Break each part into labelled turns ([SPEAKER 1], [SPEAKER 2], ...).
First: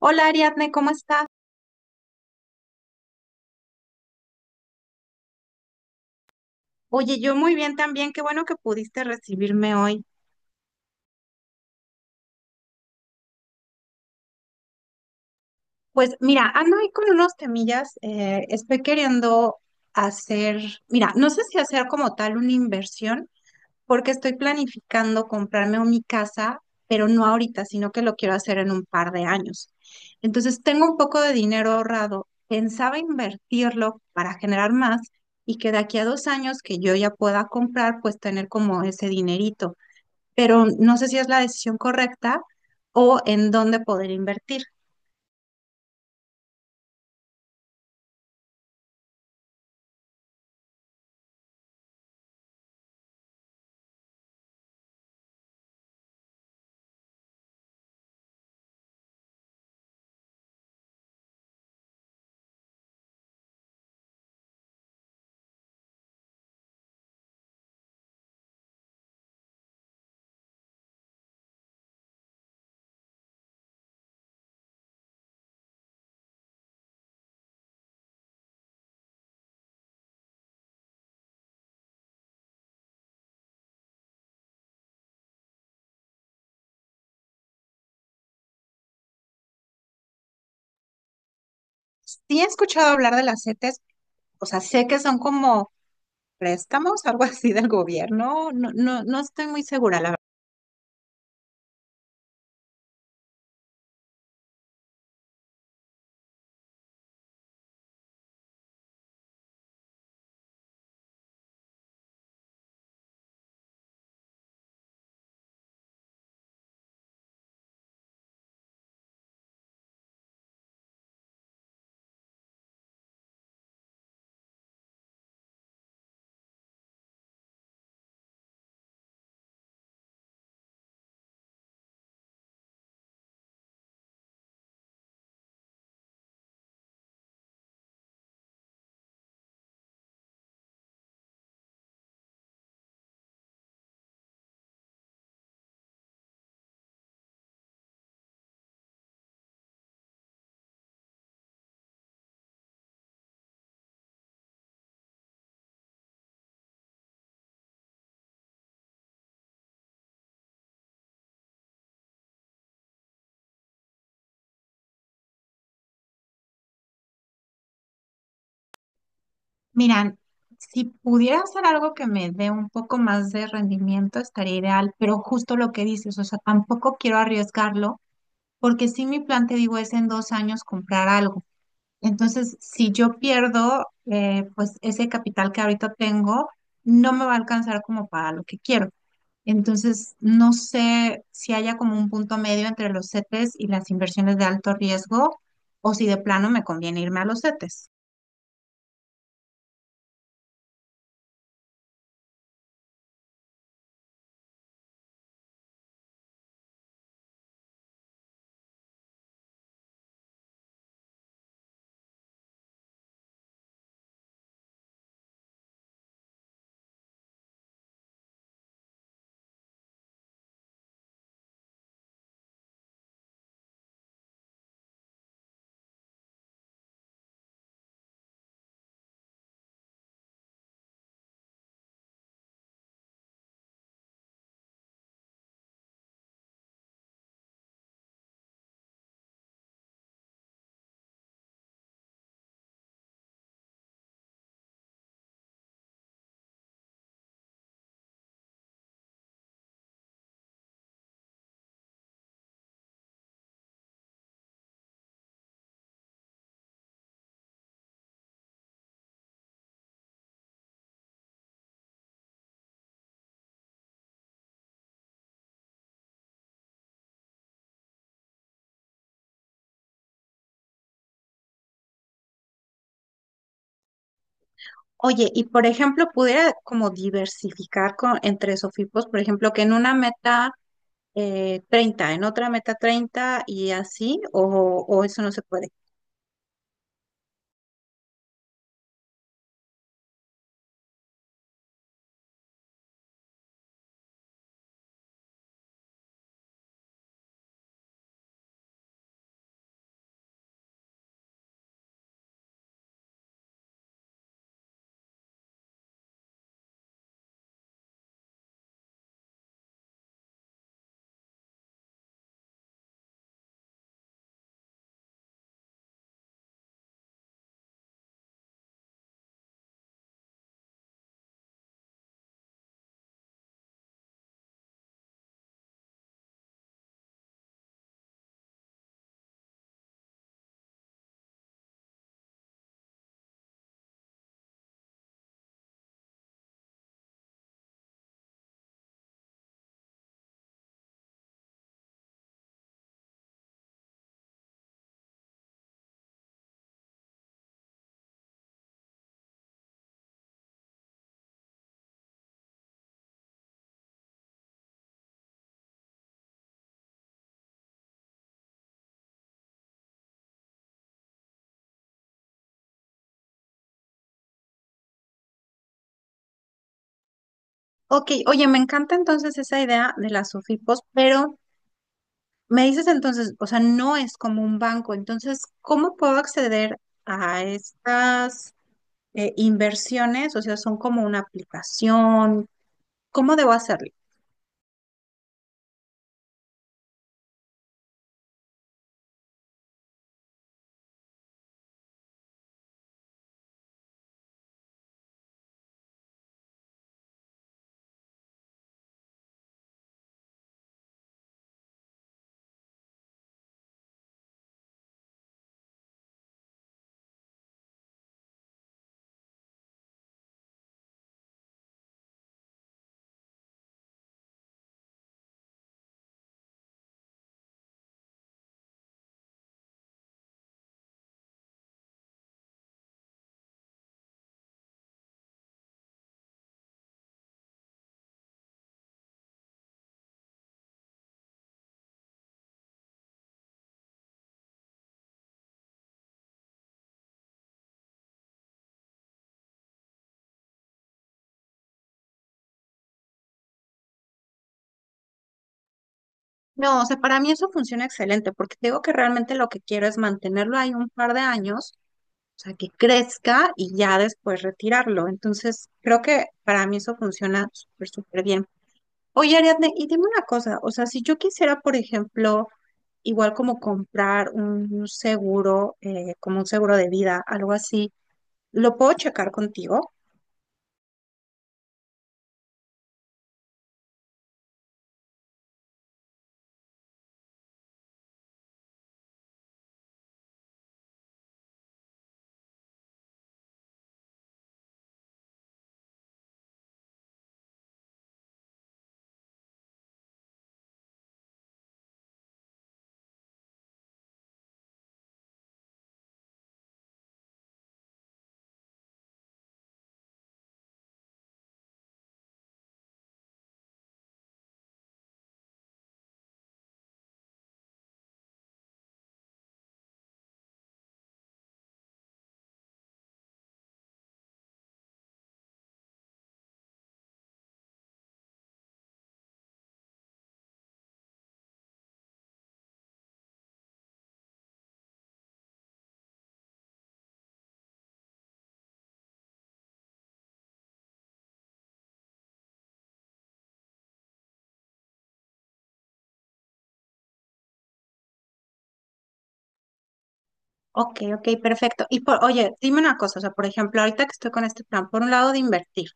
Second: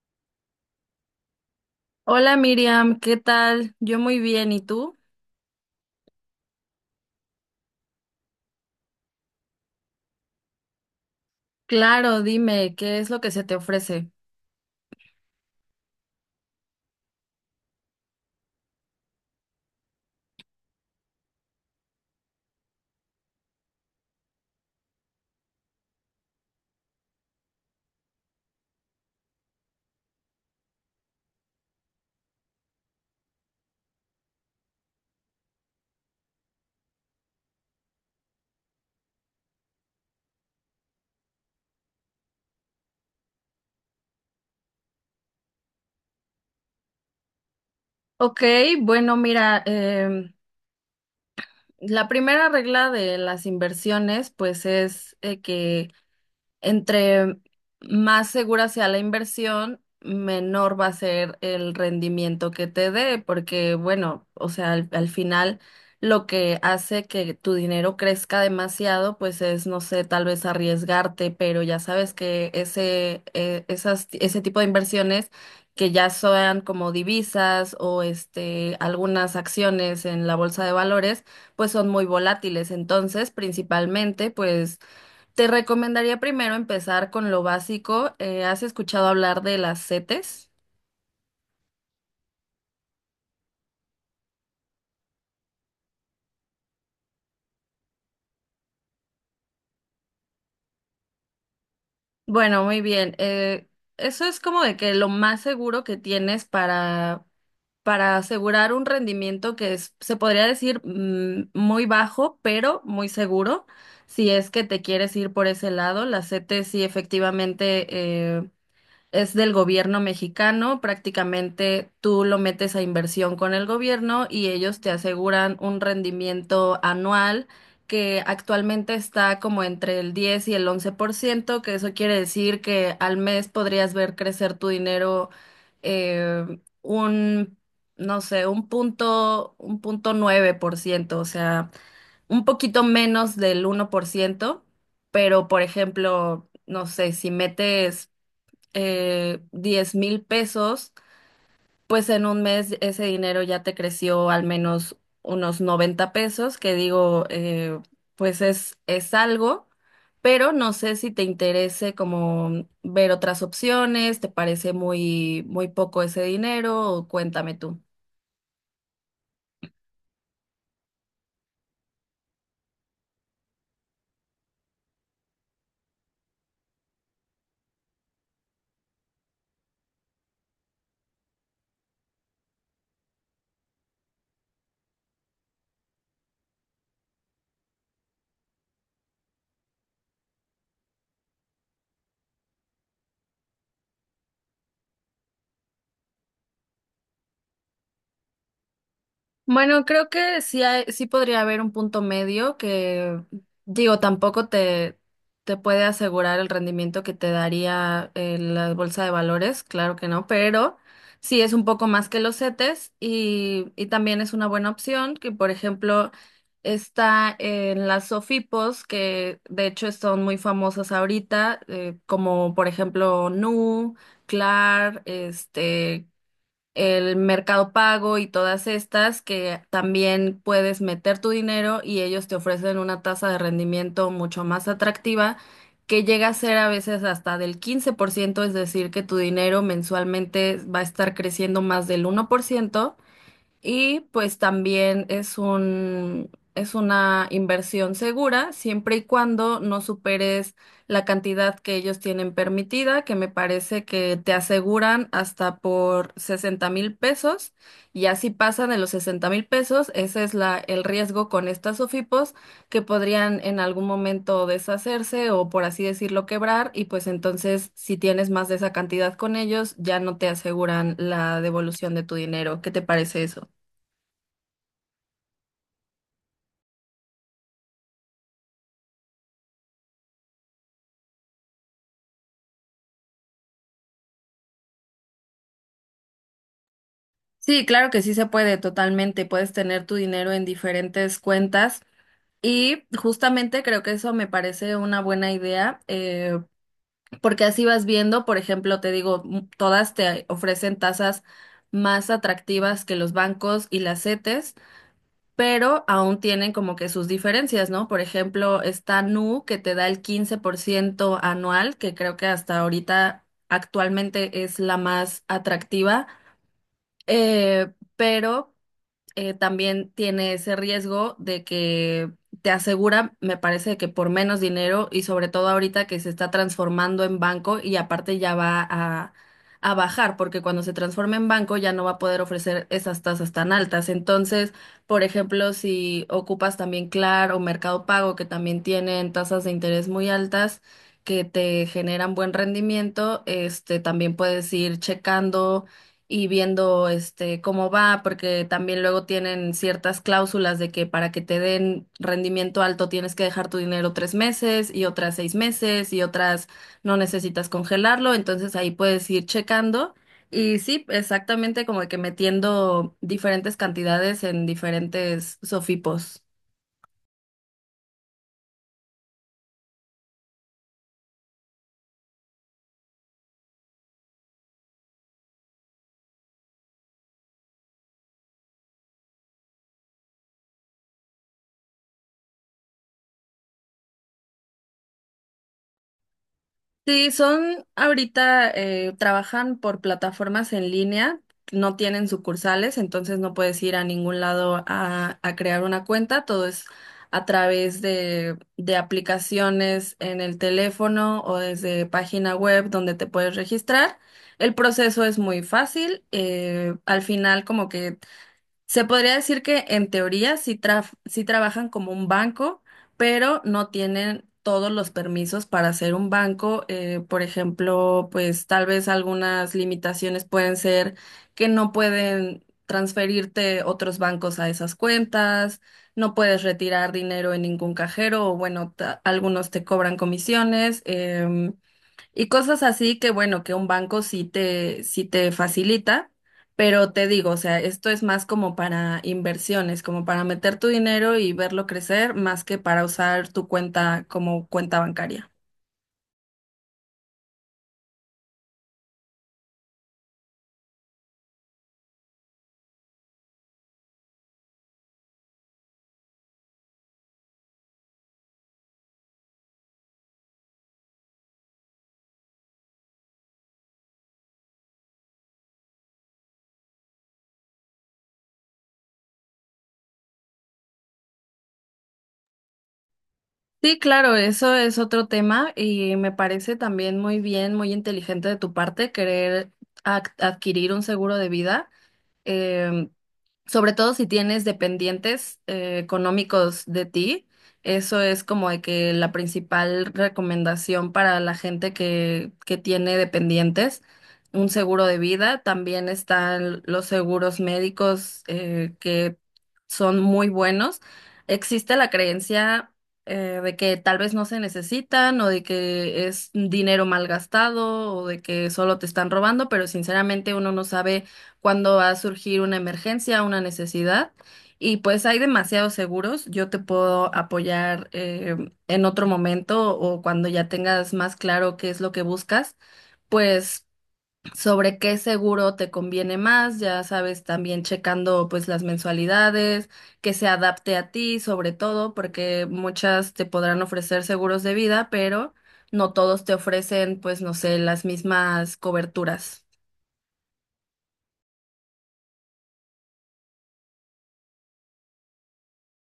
[SPEAKER 1] Hola Ariadne, ¿cómo estás?
[SPEAKER 2] Hola Miriam, ¿qué tal? Yo muy bien, ¿y tú?
[SPEAKER 1] Oye, yo muy bien también, qué bueno que pudiste recibirme hoy.
[SPEAKER 2] Claro, dime, ¿qué es lo que se te ofrece?
[SPEAKER 1] Pues mira, ando ahí con unos temillas, estoy queriendo hacer, mira, no sé si hacer como tal una inversión, porque estoy planificando comprarme mi casa, pero no ahorita, sino que lo quiero hacer en un par de años. Entonces tengo un poco de dinero ahorrado, pensaba invertirlo para generar más y que de aquí a dos años que yo ya pueda comprar, pues tener como ese dinerito. Pero no sé si es la decisión correcta o en dónde poder invertir.
[SPEAKER 2] Ok, bueno, mira, la primera regla de las inversiones, pues es, que entre más segura sea la inversión, menor va a ser el rendimiento que te dé, porque bueno, o sea, al final lo que hace que tu dinero crezca demasiado, pues es, no sé, tal vez arriesgarte, pero ya sabes que ese tipo de inversiones que ya sean como divisas o este, algunas acciones en la bolsa de valores, pues son muy volátiles. Entonces, principalmente, pues te recomendaría primero empezar con lo básico. ¿Has escuchado hablar de las CETES?
[SPEAKER 1] Sí he escuchado hablar de las CETES, o sea, sé que son como préstamos, algo así del gobierno, no estoy muy segura, la verdad.
[SPEAKER 2] Bueno, muy bien. Eso es como de que lo más seguro que tienes para, asegurar un rendimiento que es, se podría decir, muy bajo, pero muy seguro. Si es que te quieres ir por ese lado, las CETES, sí, efectivamente, eh, es del gobierno mexicano. Prácticamente tú lo metes a inversión con el gobierno y ellos te aseguran un rendimiento anual que actualmente está como entre el 10 y el 11%, que eso quiere decir que al mes podrías ver crecer tu dinero, eh, un, no sé, 1.9%, o sea, un poquito menos del 1%. Pero por ejemplo, no sé, si metes 10 mil pesos, pues en un mes ese dinero ya te creció al menos unos 90 pesos, que digo, pues es algo, pero no sé si te interese como ver otras opciones, te parece muy, muy poco ese dinero, o cuéntame tú.
[SPEAKER 1] Miran, si pudiera hacer algo que me dé un poco más de rendimiento, estaría ideal, pero justo lo que dices, o sea, tampoco quiero arriesgarlo, porque si mi plan, te digo, es en dos años comprar algo. Entonces, si yo pierdo, pues ese capital que ahorita tengo no me va a alcanzar como para lo que quiero. Entonces, no sé si haya como un punto medio entre los CETES y las inversiones de alto riesgo o si de plano me conviene irme a los CETES.
[SPEAKER 2] Bueno, creo que sí, sí podría haber un punto medio que, digo, tampoco te puede asegurar el rendimiento que te daría, la bolsa de valores, claro que no, pero sí es un poco más que los CETES, y también es una buena opción que, por ejemplo, está en las SOFIPOS, que de hecho son muy famosas ahorita, como por ejemplo NU, CLAR, este, el Mercado Pago y todas estas, que también puedes meter tu dinero y ellos te ofrecen una tasa de rendimiento mucho más atractiva, que llega a ser a veces hasta del 15%, es decir, que tu dinero mensualmente va a estar creciendo más del 1%, y pues también es es una inversión segura, siempre y cuando no superes la cantidad que ellos tienen permitida, que me parece que te aseguran hasta por 60,000 pesos. Y así pasan de los 60,000 pesos, ese es el riesgo con estas OFIPOS, que podrían en algún momento deshacerse o, por así decirlo, quebrar. Y pues entonces, si tienes más de esa cantidad con ellos, ya no te aseguran la devolución de tu dinero. ¿Qué te parece eso?
[SPEAKER 1] Oye, y por ejemplo, pudiera como diversificar con, entre SOFIPOS, por ejemplo, que en una meta 30, en otra meta 30 y así, o eso no se puede.
[SPEAKER 2] Sí, claro que sí se puede, totalmente. Puedes tener tu dinero en diferentes cuentas y justamente creo que eso me parece una buena idea, porque así vas viendo, por ejemplo, te digo, todas te ofrecen tasas más atractivas que los bancos y las CETES, pero aún tienen como que sus diferencias, ¿no? Por ejemplo, está Nu, que te da el 15% anual, que creo que hasta ahorita actualmente es la más atractiva. Pero también tiene ese riesgo de que te asegura, me parece que por menos dinero, y sobre todo ahorita que se está transformando en banco, y aparte ya va a bajar, porque cuando se transforme en banco ya no va a poder ofrecer esas tasas tan altas. Entonces, por ejemplo, si ocupas también Claro o Mercado Pago, que también tienen tasas de interés muy altas, que te generan buen rendimiento, este también puedes ir checando y viendo este cómo va, porque también luego tienen ciertas cláusulas de que para que te den rendimiento alto tienes que dejar tu dinero 3 meses, y otras 6 meses, y otras no necesitas congelarlo, entonces ahí puedes ir checando. Y sí, exactamente, como que metiendo diferentes cantidades en diferentes sofipos.
[SPEAKER 1] Ok, oye, me encanta entonces esa idea de las SOFIPOS, pero me dices entonces, o sea, no es como un banco, entonces, ¿cómo puedo acceder a estas inversiones? O sea, son como una aplicación, ¿cómo debo hacerlo?
[SPEAKER 2] Sí, son ahorita, trabajan por plataformas en línea, no tienen sucursales, entonces no puedes ir a ningún lado a crear una cuenta, todo es a través de aplicaciones en el teléfono o desde página web donde te puedes registrar. El proceso es muy fácil, al final como que se podría decir que en teoría sí, sí trabajan como un banco, pero no tienen todos los permisos para ser un banco. Por ejemplo, pues tal vez algunas limitaciones pueden ser que no pueden transferirte otros bancos a esas cuentas, no puedes retirar dinero en ningún cajero o, bueno, algunos te cobran comisiones. Y cosas así, que bueno, que un banco sí te facilita, pero te digo, o sea, esto es más como para inversiones, como para meter tu dinero y verlo crecer, más que para usar tu cuenta como cuenta bancaria.
[SPEAKER 1] No, o sea, para mí eso funciona excelente, porque te digo que realmente lo que quiero es mantenerlo ahí un par de años, o sea, que crezca y ya después retirarlo. Entonces, creo que para mí eso funciona súper, súper bien. Oye, Ariadne, y dime una cosa, o sea, si yo quisiera, por ejemplo, igual como comprar un seguro, como un seguro de vida, algo así, ¿lo puedo checar contigo?
[SPEAKER 2] Sí, claro, eso es otro tema y me parece también muy bien, muy inteligente de tu parte querer adquirir un seguro de vida. Em, Sobre todo si tienes dependientes económicos de ti, eso es como de que la principal recomendación para la gente que tiene dependientes, un seguro de vida. También están los seguros médicos, que son muy buenos. Existe la creencia, de que tal vez no se necesitan, o de que es dinero mal gastado, o de que solo te están robando, pero sinceramente uno no sabe cuando va a surgir una emergencia, una necesidad. Y pues hay demasiados seguros. Yo te puedo apoyar en otro momento o cuando ya tengas más claro qué es lo que buscas, pues sobre qué seguro te conviene más, ya sabes, también checando pues las mensualidades, que se adapte a ti sobre todo, porque muchas te podrán ofrecer seguros de vida, pero no todos te ofrecen, pues no sé, las mismas coberturas.
[SPEAKER 1] Ok, ok, perfecto. Y por, oye, dime una cosa, o sea, por ejemplo, ahorita que estoy con este plan, por un lado de invertir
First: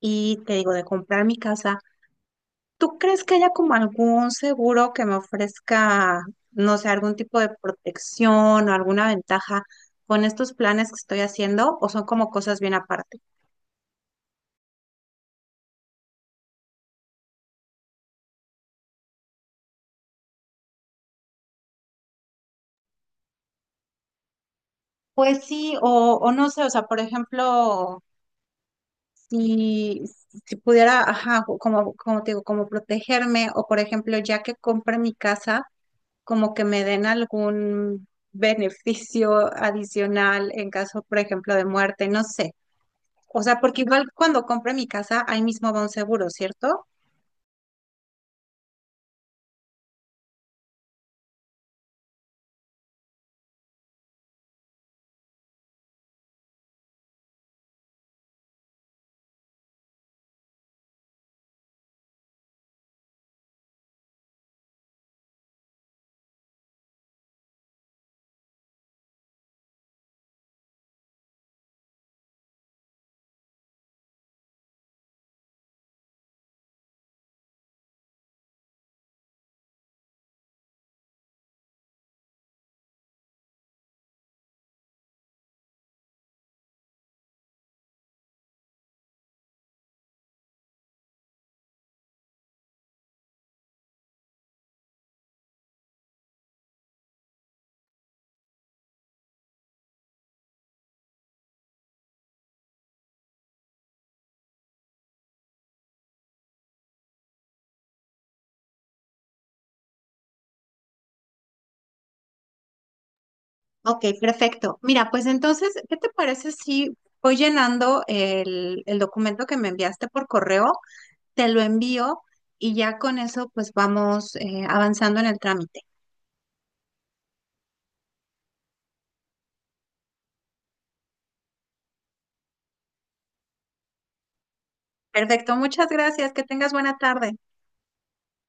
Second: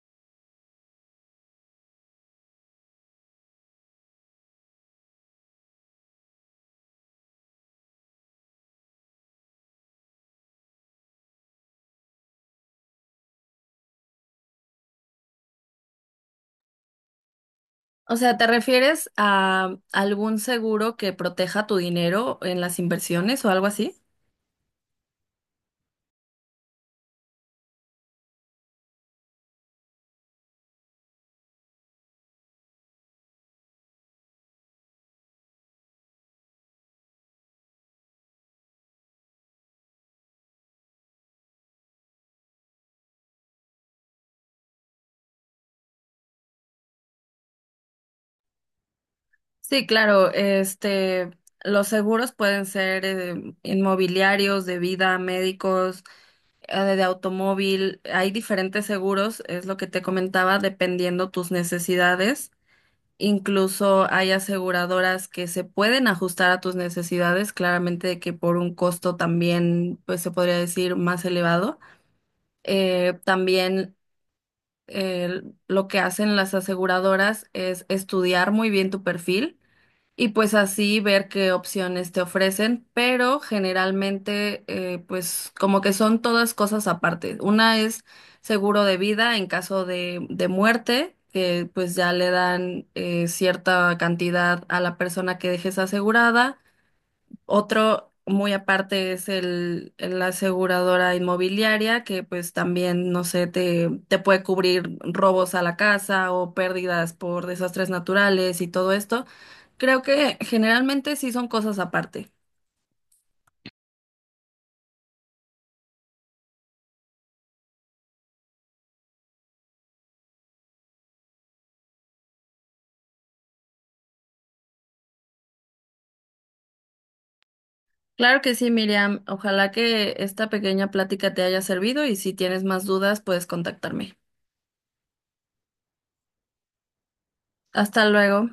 [SPEAKER 1] y te digo de comprar mi casa, ¿tú crees que haya como algún seguro que me ofrezca, no sé, algún tipo de protección o alguna ventaja con estos planes que estoy haciendo o son como cosas bien aparte?
[SPEAKER 2] O sea, ¿te refieres a algún seguro que proteja tu dinero en las inversiones o algo así?
[SPEAKER 1] Pues sí, o no sé, o sea, por ejemplo, si, si pudiera, ajá, como te digo, como protegerme, o por ejemplo, ya que compre mi casa, como que me den algún beneficio adicional en caso, por ejemplo, de muerte, no sé. O sea, porque igual cuando compre mi casa, ahí mismo va un seguro, ¿cierto?
[SPEAKER 2] Sí, claro, este, los seguros pueden ser, inmobiliarios, de vida, médicos, de automóvil. Hay diferentes seguros, es lo que te comentaba, dependiendo tus necesidades. Incluso hay aseguradoras que se pueden ajustar a tus necesidades, claramente de que por un costo también, pues se podría decir, más elevado. También lo que hacen las aseguradoras es estudiar muy bien tu perfil y pues así ver qué opciones te ofrecen, pero generalmente, pues como que son todas cosas aparte. Una es seguro de vida en caso de muerte, que pues ya le dan, cierta cantidad a la persona que dejes asegurada. Otro muy aparte es la aseguradora inmobiliaria, que pues también, no sé, te puede cubrir robos a la casa o pérdidas por desastres naturales y todo esto. Creo que generalmente sí son cosas aparte.
[SPEAKER 1] Ok, perfecto. Mira, pues entonces, ¿qué te parece si voy llenando el documento que me enviaste por correo? Te lo envío y ya con eso pues vamos avanzando en el trámite.
[SPEAKER 2] Claro que sí, Miriam. Ojalá que esta pequeña plática te haya servido y si tienes más dudas, puedes contactarme.
[SPEAKER 1] Perfecto, muchas gracias, que tengas buena tarde.
[SPEAKER 2] Hasta luego.